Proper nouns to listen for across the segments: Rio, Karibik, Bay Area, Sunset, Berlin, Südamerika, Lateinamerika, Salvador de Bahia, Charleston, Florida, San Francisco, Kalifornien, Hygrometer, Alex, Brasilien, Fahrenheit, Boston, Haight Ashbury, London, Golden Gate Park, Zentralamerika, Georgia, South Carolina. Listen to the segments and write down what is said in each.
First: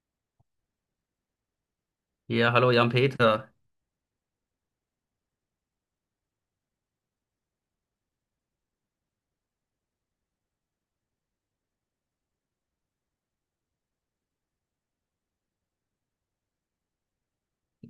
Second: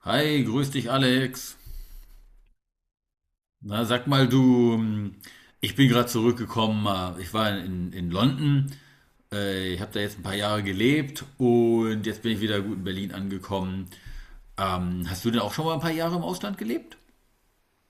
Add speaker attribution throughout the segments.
Speaker 1: Hi, grüß dich Alex.
Speaker 2: Ja, hallo Jan-Peter.
Speaker 1: Na, sag mal du, ich bin gerade zurückgekommen, ich war in London, ich habe da jetzt ein paar Jahre gelebt und jetzt bin ich wieder gut in Berlin angekommen. Hast du denn auch schon mal ein paar Jahre im Ausland gelebt?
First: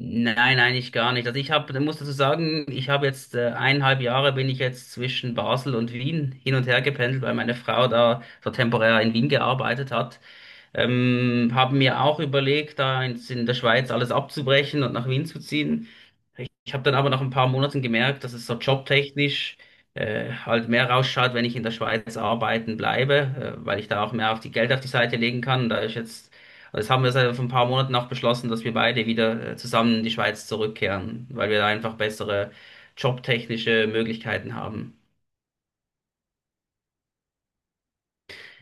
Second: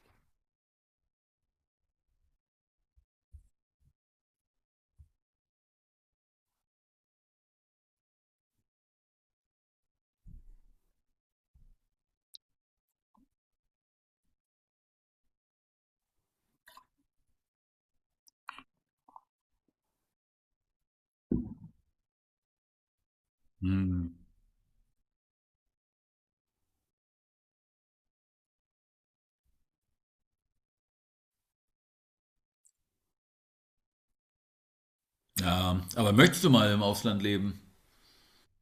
Speaker 2: Nein, eigentlich gar nicht. Also ich habe, muss dazu sagen, ich habe jetzt 1,5 Jahre bin ich jetzt zwischen Basel und Wien hin und her gependelt, weil meine Frau da so temporär in Wien gearbeitet hat. Habe mir auch überlegt, da in der Schweiz alles abzubrechen und nach Wien zu ziehen. Ich habe dann aber nach ein paar Monaten gemerkt, dass es so jobtechnisch halt mehr rausschaut, wenn ich in der Schweiz arbeiten bleibe, weil ich da
Speaker 1: Hm.
Speaker 2: auch mehr auf die Geld auf die Seite legen kann. Da ist jetzt, also das haben wir seit vor ein paar Monaten auch beschlossen, dass wir beide wieder zusammen in die Schweiz zurückkehren, weil wir da einfach bessere jobtechnische Möglichkeiten haben.
Speaker 1: Ja, aber möchtest du mal im Ausland leben?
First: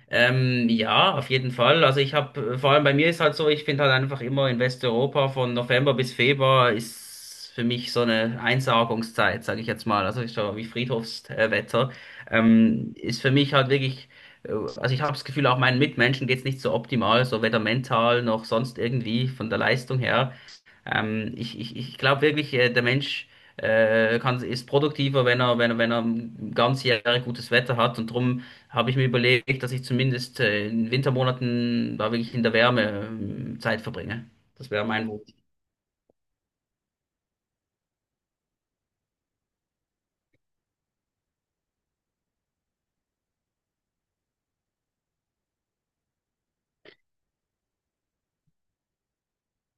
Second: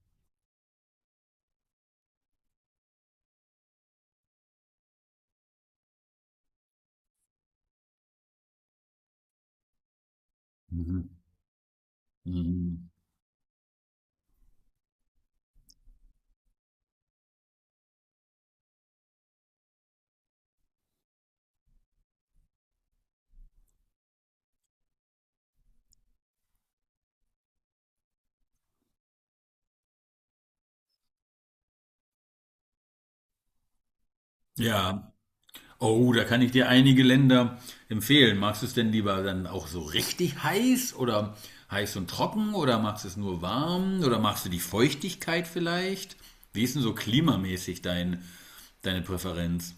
Speaker 2: Ja, auf jeden Fall. Also ich habe, vor allem bei mir ist halt so, ich finde halt einfach immer in Westeuropa von November bis Februar ist für mich so eine Einsargungszeit, sage ich jetzt mal. Also ist so wie
Speaker 1: Mhm.
Speaker 2: Friedhofswetter.
Speaker 1: Mhm.
Speaker 2: Ist für mich halt wirklich, also ich habe das Gefühl, auch meinen Mitmenschen geht's nicht so optimal, so weder mental noch sonst irgendwie von der Leistung her. Ich glaube wirklich, der Mensch kann, ist produktiver, wenn er ganz Jahre gutes Wetter hat. Und darum habe ich mir überlegt, dass ich zumindest in Wintermonaten da wirklich in der Wärme Zeit verbringe. Das wäre mein
Speaker 1: Ja,
Speaker 2: Wunsch.
Speaker 1: oh, da kann ich dir einige Länder empfehlen. Magst du es denn lieber dann auch so richtig heiß oder heiß und trocken oder magst du es nur warm oder magst du die Feuchtigkeit vielleicht? Wie ist denn so klimamäßig deine Präferenz?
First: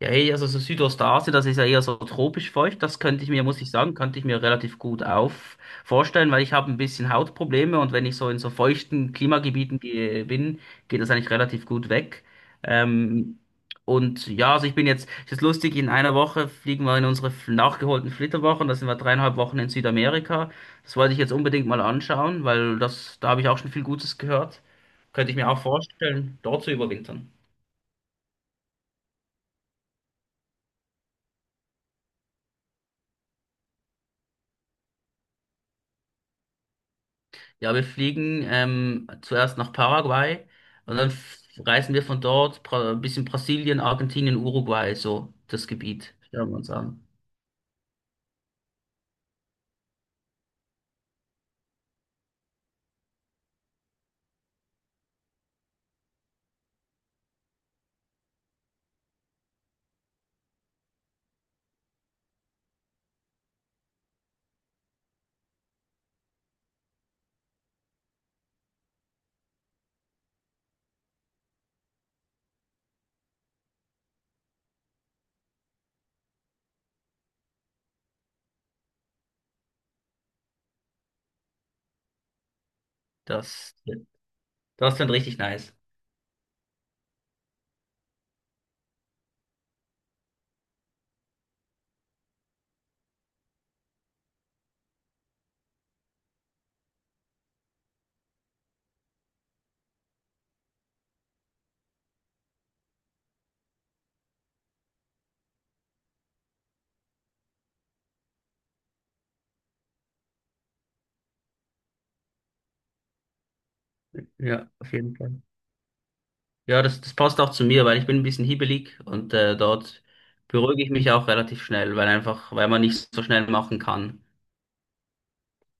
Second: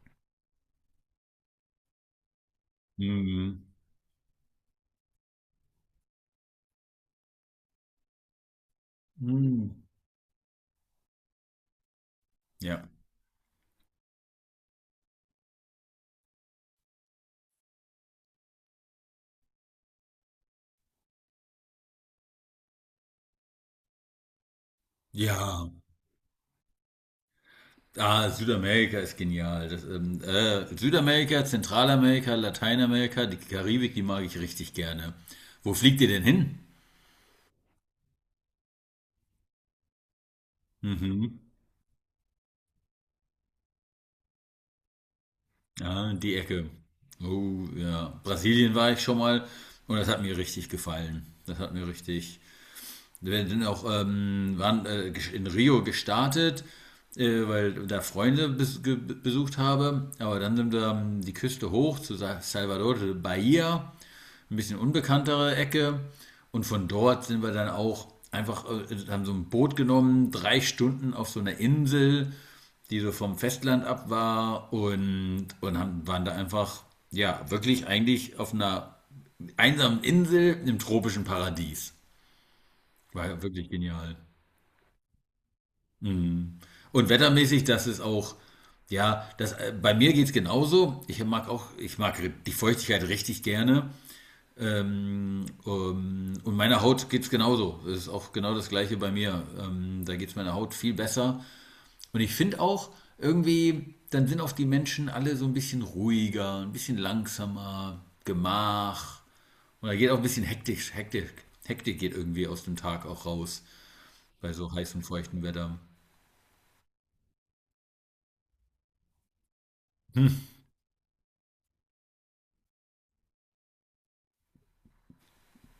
Speaker 2: Ja, hey, also so Südostasien, das ist ja eher so tropisch feucht. Das könnte ich mir, muss
Speaker 1: Mhm.
Speaker 2: ich sagen, könnte ich mir relativ gut auf vorstellen, weil ich habe ein bisschen Hautprobleme und wenn ich so in so feuchten
Speaker 1: Mhm.
Speaker 2: Klimagebieten gehe, geht das eigentlich relativ gut weg.
Speaker 1: Ja.
Speaker 2: Ähm, und ja, also ich bin jetzt, es ist lustig, in einer Woche fliegen wir in unsere nachgeholten Flitterwochen. Da sind wir 3,5 Wochen in Südamerika. Das wollte ich jetzt unbedingt mal anschauen, weil das, da habe ich auch schon viel Gutes gehört. Könnte ich mir auch
Speaker 1: Ja.
Speaker 2: vorstellen, dort zu überwintern.
Speaker 1: Ah, Südamerika ist genial. Südamerika, Zentralamerika, Lateinamerika, die Karibik, die mag ich richtig gerne. Wo fliegt ihr denn hin?
Speaker 2: Ja, wir fliegen zuerst nach Paraguay und dann
Speaker 1: Mhm.
Speaker 2: reisen wir von dort ein bisschen Brasilien, Argentinien, Uruguay, so das
Speaker 1: Ja,
Speaker 2: Gebiet.
Speaker 1: die
Speaker 2: Schauen wir
Speaker 1: Ecke.
Speaker 2: uns an.
Speaker 1: Oh ja. Brasilien war ich schon mal und das hat mir richtig gefallen. Das hat mir richtig. Wir sind auch in Rio gestartet, weil da Freunde besucht habe. Aber dann sind wir die Küste hoch zu Salvador de Bahia, ein bisschen unbekanntere Ecke. Und von dort sind wir dann auch einfach, haben so ein Boot genommen, 3 Stunden auf so einer Insel, die so vom Festland ab war und waren da einfach, ja, wirklich eigentlich auf einer einsamen Insel im tropischen Paradies. War ja wirklich
Speaker 2: Das,
Speaker 1: genial.
Speaker 2: das klingt richtig nice.
Speaker 1: Und wettermäßig, das ist auch, ja, bei mir geht es genauso. Ich mag auch, ich mag die Feuchtigkeit richtig gerne. Und meiner Haut geht es genauso. Es ist auch genau das gleiche bei mir. Da geht es meiner Haut viel besser. Und ich finde auch irgendwie, dann sind auch die Menschen alle so ein bisschen ruhiger, ein bisschen langsamer, gemach. Und da geht auch ein bisschen hektisch, hektisch. Hektik geht irgendwie aus dem Tag auch raus, bei so
Speaker 2: Ja, auf
Speaker 1: heißem,
Speaker 2: jeden Fall.
Speaker 1: feuchten Wetter.
Speaker 2: Ja, das passt auch zu mir, weil ich bin ein bisschen hibbelig und dort
Speaker 1: Hm.
Speaker 2: beruhige ich mich auch relativ schnell, weil einfach, weil man nicht so schnell machen kann.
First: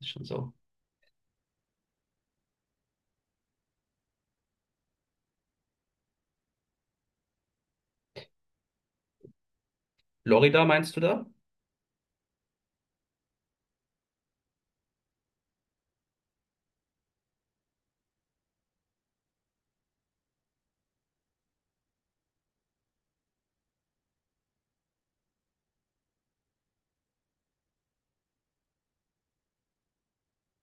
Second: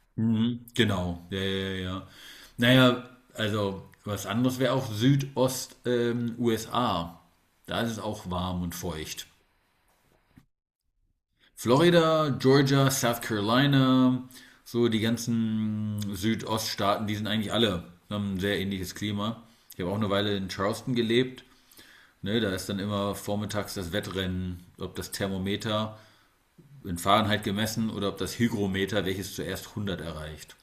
Speaker 2: Ist schon so.
Speaker 1: Mhm. Genau, ja, ja, ja, ja. Naja, also was anderes wäre auch Südost, USA. Da ist es auch warm und feucht.
Speaker 2: Florida meinst du da?
Speaker 1: Florida, Georgia, South Carolina, so die ganzen Südoststaaten, die sind eigentlich alle, haben ein sehr ähnliches Klima. Ich habe auch eine Weile in Charleston gelebt. Ne, da ist dann immer vormittags das Wettrennen, ob das Thermometer in Fahrenheit gemessen oder ob das Hygrometer, welches zuerst 100 erreicht.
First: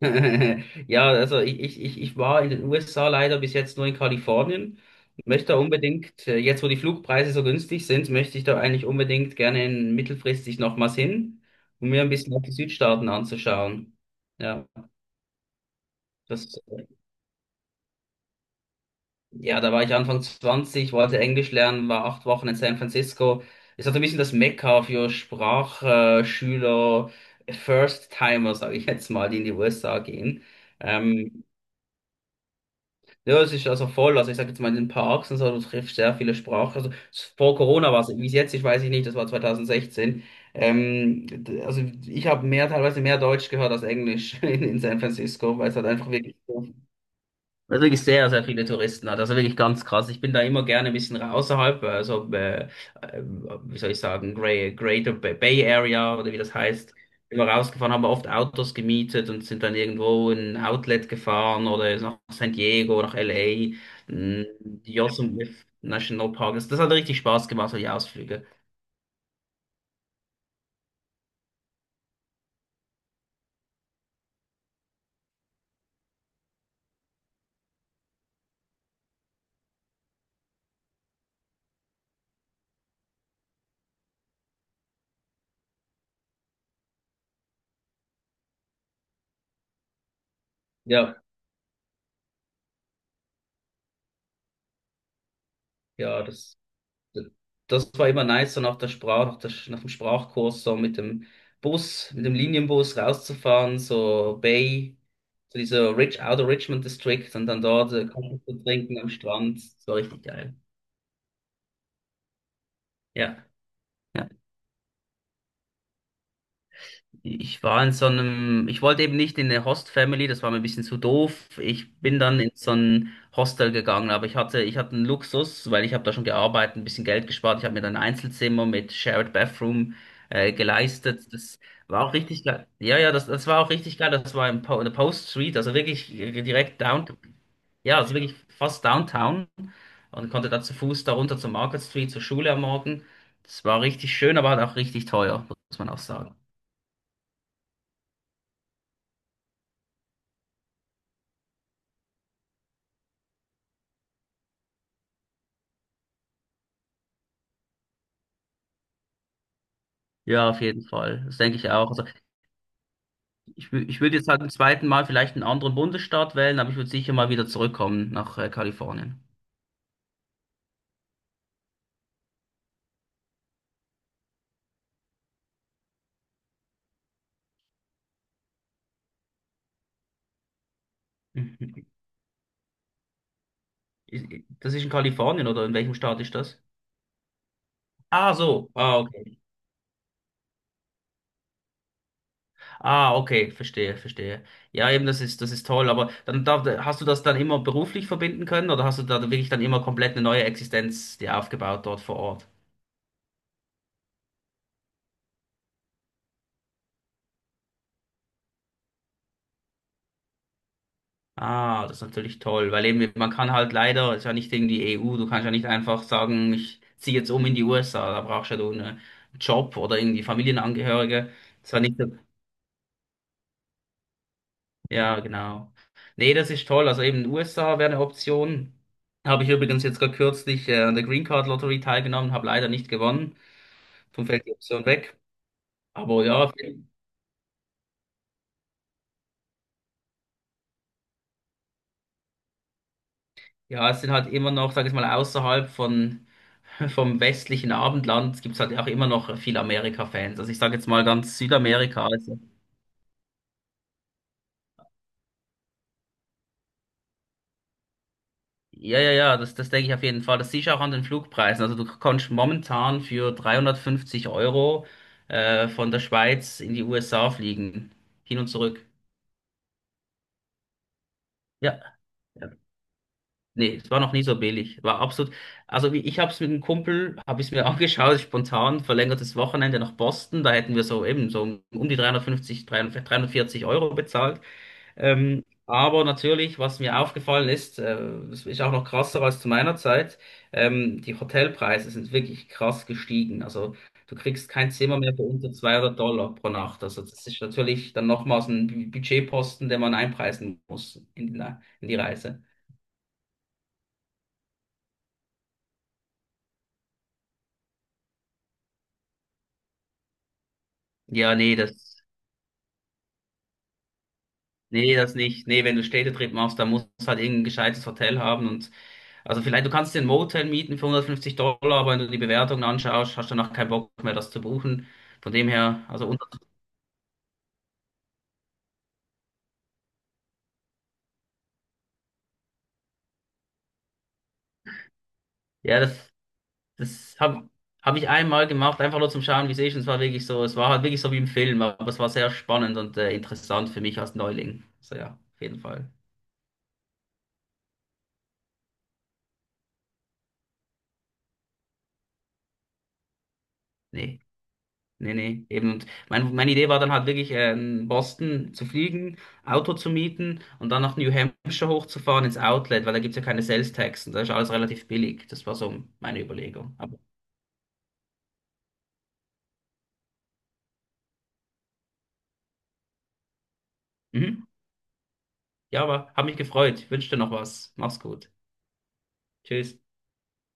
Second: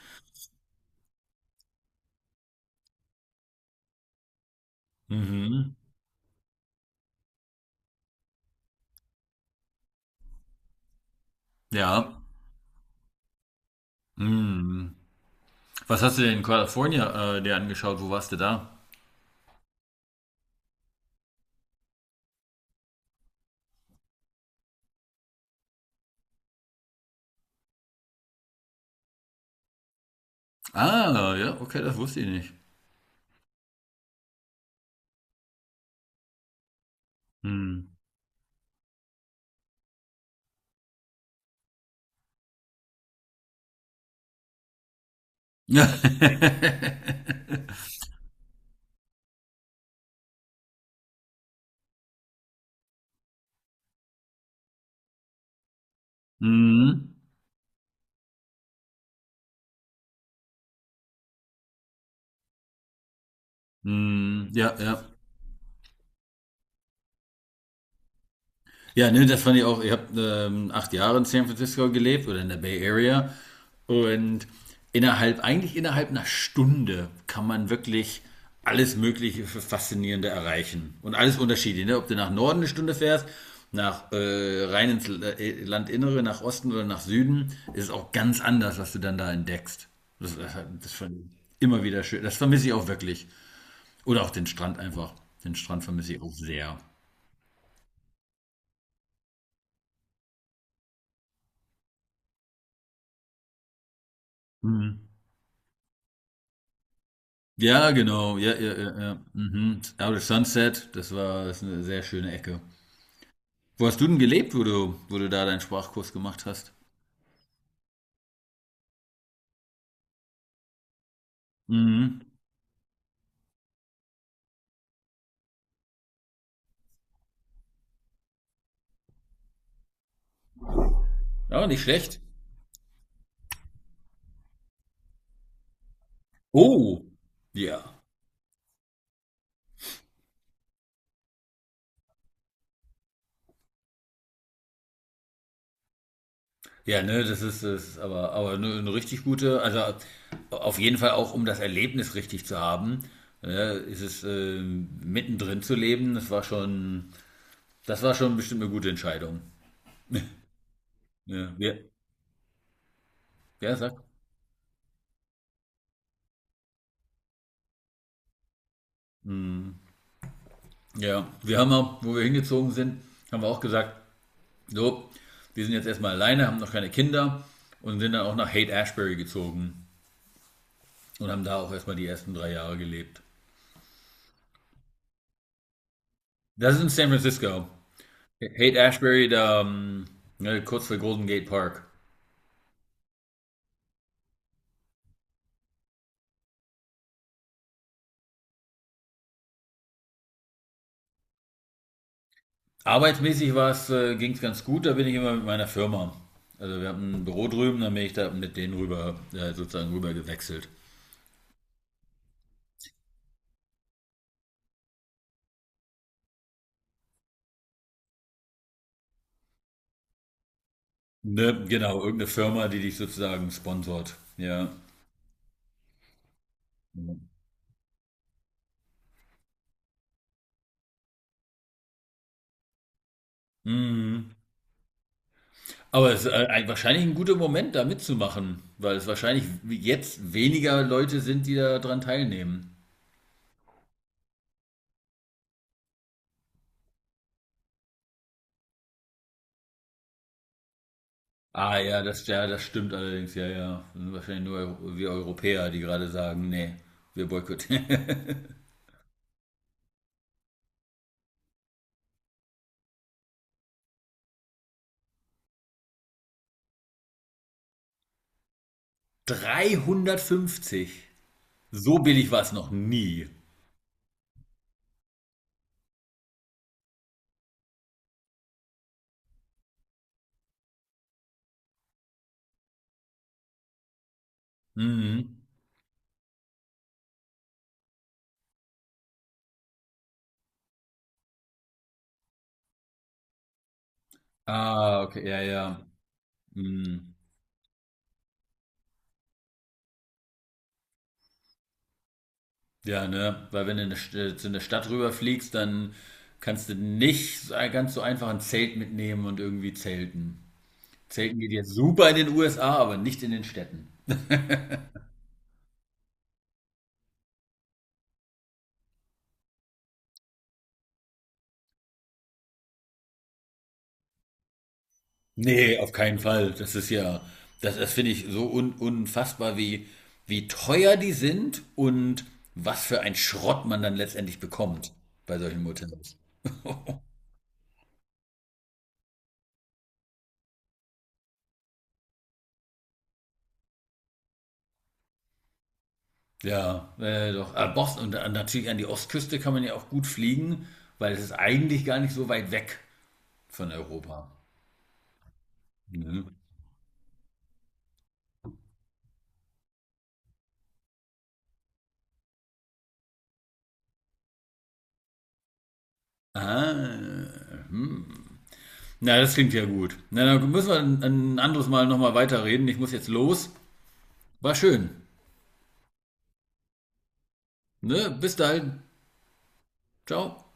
Speaker 2: Ja, also ich war in den USA leider bis jetzt nur in Kalifornien. Möchte da
Speaker 1: Mhm.
Speaker 2: unbedingt, jetzt wo die Flugpreise so günstig sind, möchte ich da eigentlich unbedingt gerne mittelfristig nochmals hin, um mir ein
Speaker 1: Ja.
Speaker 2: bisschen auch die Südstaaten anzuschauen. Ja,
Speaker 1: Hm. Was hast du denn in
Speaker 2: das,
Speaker 1: Kalifornien dir angeschaut? Wo warst du da?
Speaker 2: ja, da war ich Anfang 20, wollte Englisch lernen, war 8 Wochen in San Francisco. Ist halt ein bisschen das Mekka für Sprachschüler, First-Timer, sage ich jetzt mal, die in die USA gehen.
Speaker 1: Ah,
Speaker 2: Ähm,
Speaker 1: ja, okay, das wusste ich nicht.
Speaker 2: Ja, es ist also voll. Also ich sage jetzt mal in den Parks und so, du triffst sehr viele Sprachen. Also vor
Speaker 1: Hm.
Speaker 2: Corona war es, wie es jetzt ist, weiß ich nicht, das war 2016. Also ich habe mehr, teilweise mehr Deutsch gehört als Englisch in San Francisco, weil es halt einfach wirklich so weil es wirklich sehr, sehr viele Touristen hat. Also wirklich ganz krass. Ich bin da immer gerne ein bisschen außerhalb, also äh, wie soll ich sagen, Greater Bay Area oder wie das heißt.
Speaker 1: Mhm.
Speaker 2: Bin mal rausgefahren, haben wir oft Autos gemietet und sind dann irgendwo in ein Outlet gefahren oder nach San Diego, nach LA, mh,
Speaker 1: Hm, ja, ja.
Speaker 2: Yosemite National Park. Das, das hat richtig Spaß gemacht, so die Ausflüge.
Speaker 1: Ja, ne, das fand ich auch. Ich habe 8 Jahre in San Francisco gelebt oder in der Bay Area. Und innerhalb, eigentlich innerhalb einer Stunde kann man wirklich alles Mögliche für Faszinierende erreichen. Und alles unterschiedlich, ne? Ob du nach Norden eine Stunde fährst, nach rein ins Landinnere, nach Osten oder nach Süden, ist es auch ganz anders, was du dann da entdeckst. Das, das, das fand
Speaker 2: Ja,
Speaker 1: ich immer wieder schön. Das vermisse ich auch wirklich. Oder auch den Strand einfach. Den Strand vermisse ich
Speaker 2: ja,
Speaker 1: auch
Speaker 2: das.
Speaker 1: sehr.
Speaker 2: Das war immer nice, so nach der Sprach, nach der, nach dem Sprachkurs, so mit dem Linienbus rauszufahren, so Bay, so dieser Rich, Outer Richmond District und dann
Speaker 1: Ja,
Speaker 2: dort
Speaker 1: genau.
Speaker 2: Kaffee
Speaker 1: Ja,
Speaker 2: zu
Speaker 1: ja,
Speaker 2: trinken
Speaker 1: ja,
Speaker 2: am
Speaker 1: ja.
Speaker 2: Strand.
Speaker 1: Mhm.
Speaker 2: Das war
Speaker 1: Out of
Speaker 2: richtig geil.
Speaker 1: Sunset, das ist eine sehr schöne Ecke.
Speaker 2: Ja.
Speaker 1: Wo hast du denn gelebt, wo du da deinen Sprachkurs gemacht hast?
Speaker 2: Ich war in so einem, ich wollte eben nicht in eine Host-Family, das war mir ein bisschen zu doof. Ich bin
Speaker 1: Mhm.
Speaker 2: dann in so ein Hostel gegangen, aber ich hatte einen Luxus, weil ich habe da schon gearbeitet, ein bisschen Geld gespart. Ich habe mir dann ein Einzelzimmer mit Shared Bathroom geleistet. Das
Speaker 1: Ja, nicht
Speaker 2: war auch
Speaker 1: schlecht.
Speaker 2: richtig geil. Ja, ja, das war auch richtig geil. Das war in der Post Street, also wirklich direkt
Speaker 1: Oh,
Speaker 2: downtown. Ja,
Speaker 1: ja.
Speaker 2: also wirklich fast downtown und konnte da zu Fuß da runter zur Market Street, zur Schule am Morgen. Das war richtig schön, aber halt auch richtig teuer, muss man auch sagen.
Speaker 1: Ja, ne, das ist es, aber eine richtig gute, also auf jeden Fall auch, um das Erlebnis richtig zu haben, ne, ist es mittendrin zu leben, das war schon bestimmt eine gute Entscheidung.
Speaker 2: Ja, auf jeden Fall. Das
Speaker 1: Ja,
Speaker 2: denke ich auch.
Speaker 1: wir,
Speaker 2: Also
Speaker 1: ja,
Speaker 2: ich
Speaker 1: sag.
Speaker 2: würde jetzt halt zum zweiten Mal vielleicht einen anderen Bundesstaat wählen, aber ich würde sicher mal wieder zurückkommen nach Kalifornien.
Speaker 1: Ja, wir haben auch, wo wir hingezogen sind, haben wir auch gesagt, so, wir sind jetzt erstmal alleine, haben noch keine Kinder und sind dann auch nach Haight Ashbury gezogen und haben da auch
Speaker 2: Mhm.
Speaker 1: erstmal die ersten 3 Jahre gelebt.
Speaker 2: Ist- Das ist in Kalifornien oder in welchem Staat ist das?
Speaker 1: Das ist in San Francisco.
Speaker 2: Ah, so.
Speaker 1: Haight
Speaker 2: Ah,
Speaker 1: Ashbury,
Speaker 2: okay.
Speaker 1: da, ne, kurz vor Golden Gate Park.
Speaker 2: Ah, okay. Verstehe, verstehe. Ja, eben, das ist toll. Aber dann darf, hast du das dann immer beruflich verbinden können oder hast du da wirklich dann immer komplett eine neue Existenz dir aufgebaut dort vor Ort?
Speaker 1: Arbeitsmäßig ging es ganz gut, da bin ich immer mit meiner Firma. Also wir haben ein Büro drüben, dann bin ich da mit denen rüber, sozusagen rüber gewechselt.
Speaker 2: Ah, das ist natürlich toll, weil eben man kann halt leider, es ist ja nicht gegen die EU, du kannst ja nicht einfach sagen, ich ziehe jetzt um in die USA, da brauchst ja du einen Job oder irgendwie Familienangehörige.
Speaker 1: Ne,
Speaker 2: Das ist ja nicht,
Speaker 1: genau, irgendeine Firma, die dich sozusagen sponsort. Ja.
Speaker 2: ja, genau. Nee, das ist toll, also eben USA wäre eine Option. Habe ich übrigens jetzt gerade kürzlich an der Green Card Lottery teilgenommen, habe leider nicht gewonnen, darum
Speaker 1: Mhm.
Speaker 2: fällt die Option weg.
Speaker 1: Aber es
Speaker 2: Aber
Speaker 1: ist
Speaker 2: ja,
Speaker 1: wahrscheinlich ein guter Moment, da mitzumachen, weil es wahrscheinlich jetzt weniger Leute sind, die daran teilnehmen.
Speaker 2: Ja, es sind halt immer noch, sag ich mal, vom westlichen Abendland gibt es halt auch immer noch viele Amerika-Fans. Also ich sage jetzt mal ganz
Speaker 1: Ah
Speaker 2: Südamerika. Also,
Speaker 1: ja, das stimmt allerdings, ja, ja. Das sind wahrscheinlich nur wir Europäer, die gerade sagen, nee, wir boykottieren.
Speaker 2: ja, ja, ja, das denke ich auf jeden Fall. Das siehst du auch an den Flugpreisen. Also du kannst momentan für 350 Euro von der Schweiz in die USA fliegen. Hin und zurück.
Speaker 1: 350? So
Speaker 2: Ja.
Speaker 1: billig war es noch nie.
Speaker 2: Nee, es war noch nie so billig. War absolut. Also wie ich habe es mit einem Kumpel, habe ich mir angeschaut, spontan, verlängertes Wochenende nach Boston. Da hätten wir so eben so um die 350, 300 340 Euro bezahlt.
Speaker 1: Mhm.
Speaker 2: Aber natürlich, was mir aufgefallen ist, das ist auch noch krasser als zu meiner Zeit, die Hotelpreise sind wirklich krass gestiegen. Also du kriegst kein Zimmer
Speaker 1: Ah,
Speaker 2: mehr für
Speaker 1: okay, ja,
Speaker 2: unter
Speaker 1: ja.
Speaker 2: 200 Dollar pro Nacht. Also
Speaker 1: Mhm.
Speaker 2: das ist natürlich dann nochmals ein Budgetposten, den man einpreisen muss in die Reise.
Speaker 1: Ja, ne? Weil wenn du in zu einer Stadt rüberfliegst, dann kannst du nicht so- ganz so einfach ein Zelt mitnehmen und irgendwie zelten.
Speaker 2: Ja,
Speaker 1: Zelten geht
Speaker 2: nee,
Speaker 1: jetzt
Speaker 2: das.
Speaker 1: super in den USA, aber nicht in den Städten.
Speaker 2: Nee, das nicht. Nee, wenn du Städtetrip machst, dann musst du halt irgendein gescheites Hotel haben und also vielleicht, du kannst dir ein Motel mieten für 150 Dollar, aber wenn du die Bewertungen anschaust, hast du danach keinen Bock mehr, das zu buchen. Von dem
Speaker 1: Nee,
Speaker 2: her,
Speaker 1: auf
Speaker 2: also
Speaker 1: keinen
Speaker 2: unter,
Speaker 1: Fall. Das ist ja, das finde ich so unfassbar, wie, wie teuer die sind und was für ein Schrott man dann letztendlich bekommt bei solchen
Speaker 2: ja, das,
Speaker 1: Motels.
Speaker 2: das habe hab hab ich einmal gemacht, einfach nur zum Schauen, wie es ist. Und es war wirklich so, es war halt wirklich so wie im Film, aber es war sehr spannend und interessant für mich als Neuling. So ja, auf jeden Fall.
Speaker 1: Ja, doch. Ah, Boston und natürlich an die Ostküste kann man ja auch gut fliegen, weil es ist eigentlich gar nicht so weit weg von
Speaker 2: Nee.
Speaker 1: Europa.
Speaker 2: Nee, nee, eben. Und
Speaker 1: Mhm.
Speaker 2: meine Idee war dann halt wirklich, in Boston zu fliegen, Auto zu mieten und dann nach New Hampshire hochzufahren ins Outlet, weil da gibt's ja keine Sales Tax und da ist alles relativ billig. Das war so meine Überlegung. Aber,
Speaker 1: Ah, na, das klingt ja gut. Na, dann müssen wir ein anderes Mal nochmal weiterreden. Ich muss jetzt los.
Speaker 2: mhm.
Speaker 1: War schön.
Speaker 2: Ja, aber hab mich gefreut. Wünsche dir noch was. Mach's
Speaker 1: Ne?
Speaker 2: gut.
Speaker 1: Bis dahin.
Speaker 2: Tschüss.
Speaker 1: Ciao.